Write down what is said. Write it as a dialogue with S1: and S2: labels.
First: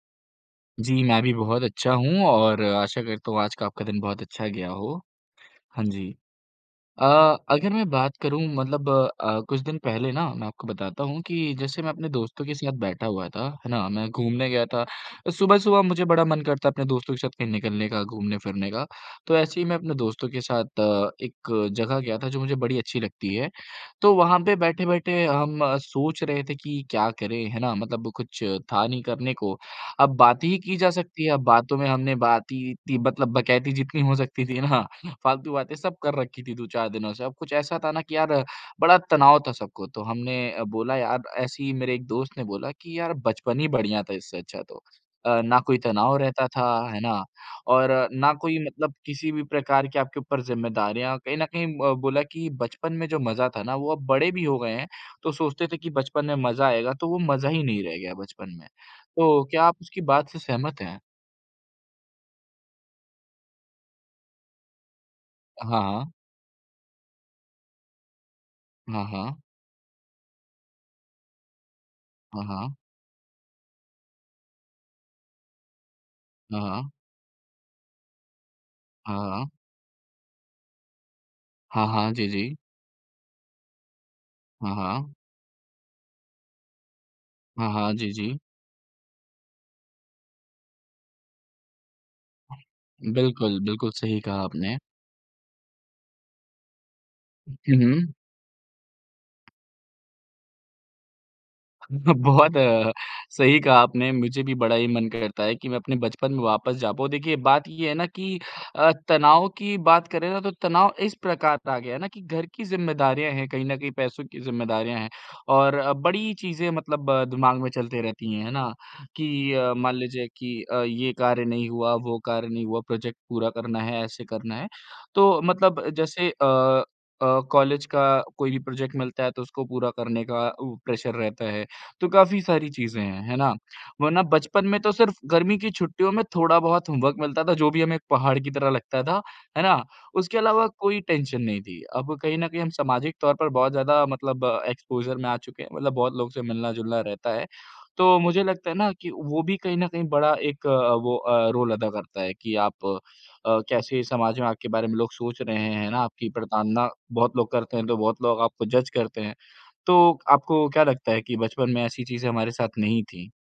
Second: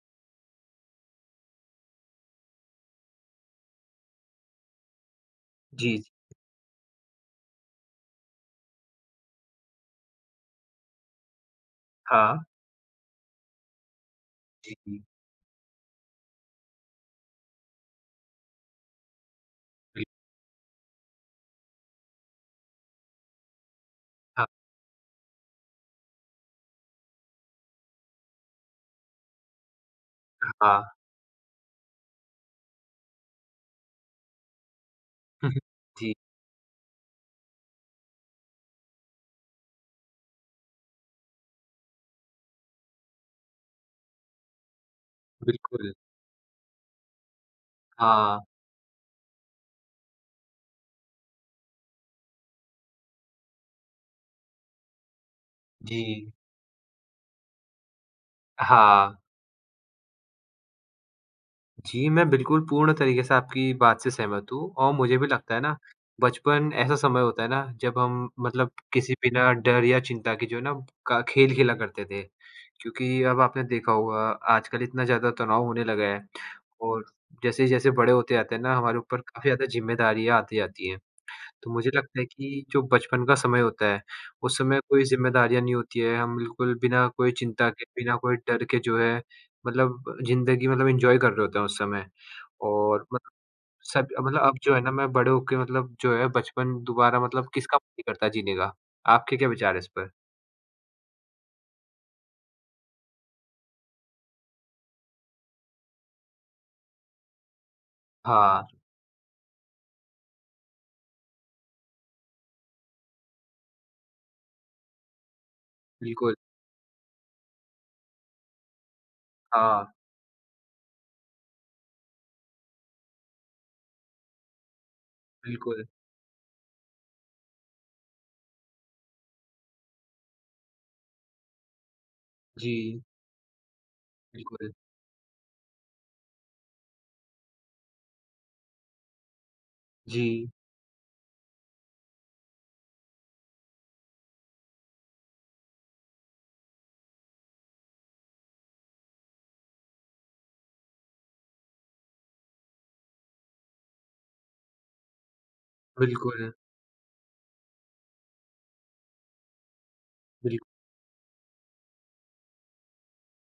S1: जी, मैं भी बहुत अच्छा हूँ और आशा करता हूँ आज का आपका दिन बहुत अच्छा गया हो। हाँ
S2: जी।
S1: जी, अ, अगर मैं बात करूँ मतलब अ, कुछ दिन पहले ना मैं आपको बताता हूँ कि जैसे मैं अपने
S2: हाँ।
S1: दोस्तों के साथ बैठा हुआ था, है ना, मैं घूमने गया
S2: जी,
S1: था,
S2: जी।
S1: सुबह-सुबह मुझे बड़ा मन करता है अपने दोस्तों के साथ कहीं निकलने का, घूमने फिरने का, तो ऐसे ही मैं अपने
S2: बिल
S1: दोस्तों के साथ अ, एक जगह गया था जो मुझे बड़ी अच्छी लगती है, तो वहाँ
S2: हाँ।
S1: पे बैठे-बैठे हम सोच रहे थे कि क्या करें, है ना? मतलब कुछ था नहीं करने को, अब बातें ही की जा
S2: हाँ।
S1: सकती हैं, अब बातों में हमने बात ही इत्ती मतलब बकैती जितनी हो सकती थी ना, फ़ालतू बातें सब
S2: जी।
S1: कर रखीं थीं 2-4 दिनों से, अब कुछ ऐसा था ना कि यार बड़ा तनाव था सबको, तो हमने बोला यार ऐसे ही मेरे एक दोस्त ने बोला कि यार बचपन ही बढ़िया था इससे अच्छा तो, अ, ना कोई
S2: बिल्कुल।
S1: तनाव रहता था, है ना? और ना
S2: हाँ।
S1: कोई मतलब किसी भी प्रकार की आपके ऊपर ज़िम्मेदारियाँ कहीं न कहीं उम, बोला कि बचपन में जो मज़ा था ना वो अब बड़े भी हो गए हैं तो सोचते थे कि बचपन
S2: जी।
S1: में मजा आएगा तो वो मजा ही नहीं रह गया बचपन में।
S2: हाँ।
S1: तो क्या आप उसकी बात से सहमत हैं?
S2: जी, मैं बिल्कुल पूर्ण तरीके से आपकी बात से सहमत हूँ और मुझे भी लगता है ना,
S1: हाँ।
S2: बचपन ऐसा समय होता है ना जब हम मतलब
S1: हाँ,
S2: किसी
S1: हाँ।
S2: बिना डर या चिंता के जो है ना, क खेल खेला करते थे
S1: हाँ, हाँ।
S2: क्योंकि अब आपने देखा होगा आजकल इतना ज़्यादा तनाव होने लगा है
S1: हाँ, हाँ।
S2: और जैसे-जैसे बड़े होते जाते हैं ना, हमारे
S1: हाँ,
S2: ऊपर काफ़ी
S1: हाँ।
S2: ज़्यादा ज़िम्मेदारियाँ आती जाती हैं, तो
S1: हाँ,
S2: मुझे
S1: हाँ।
S2: लगता है
S1: जी, जी।
S2: कि जो बचपन का समय होता है, उस
S1: हाँ,
S2: समय कोई
S1: हाँ।
S2: ज़िम्मेदारियाँ नहीं होती हैं, हम बिल्कुल बिना कोई चिंता
S1: हाँ,
S2: के,
S1: हाँ। जी,
S2: बिना कोई
S1: जी।
S2: डर के जो है, मतलब जिंदगी मतलब इंजॉय कर रहे होते हैं उस समय और मतलब
S1: बिल्कुल, बिल्कुल
S2: सब
S1: सही
S2: मतलब
S1: कहा
S2: अब जो
S1: आपने।
S2: है ना, मैं बड़े होके मतलब जो है बचपन दोबारा मतलब किसका
S1: हुँ,
S2: मन नहीं
S1: हुँ।
S2: करता जीने का। आपके क्या विचार हैं इस पर?
S1: बहुत सही कहा आपने। मुझे भी बड़ा ही मन करता है कि मैं अपने बचपन में वापस जा पाऊँ। देखिए, बात ये है ना कि
S2: हाँ।
S1: अ, तनाव की बात करें ना तो तनाव इस प्रकार आ गया है ना कि घर की ज़िम्मेदारियाँ हैं कहीं न कहीं, पैसों की ज़िम्मेदारियाँ हैं और अ, बड़ी
S2: बिल्कुल।
S1: चीज़ें मतलब अ, दिमाग में चलती रहती हैं, है ना? कि अ,
S2: हाँ।
S1: मान लीजिए कि अ, ये कार्य नहीं हुआ, वो कार्य नहीं हुआ, प्रोजेक्ट पूरा करना है, ऐसे करना है, तो मतलब
S2: बिल्कुल।
S1: जैसे अ अ, कॉलेज का कोई भी प्रोजेक्ट मिलता है तो उसको पूरा करने का उ प्रेशर रहता है, तो काफ़ी सारी
S2: जी।
S1: चीज़ें हैं, है ना? वरना बचपन
S2: बिल्कुल।
S1: में तो सिर्फ़ गर्मी की छुट्टियों में थोड़ा-बहुत होमवर्क मिलता था, जो भी हमें एक पहाड़ की तरह लगता था, है ना? उसके
S2: जी।
S1: अलावा कोई टेंशन नहीं थी, अब कहीं न कहीं हम सामाजिक तौर पर बहुत ज़्यादा मतलब एक्सपोज़र में आ चुके हैं, मतलब बहुत लोगों से मिलना-जुलना रहता है, तो मुझे लगता है ना कि वो भी कहीं न कहीं बड़ा एक अ, वो अ, रोल अदा करता है कि आप अ, कैसे समाज में आपके बारे में लोग सोच रहे हैं, है ना? आपकी
S2: बिल्कुल।
S1: प्रताड़ना बहुत लोग करते हैं तो बहुत लोग आपको जज करते हैं, तो
S2: बिलकु
S1: आपको क्या लगता है कि बचपन में ऐसी चीज़ें हमारे साथ नहीं थीं?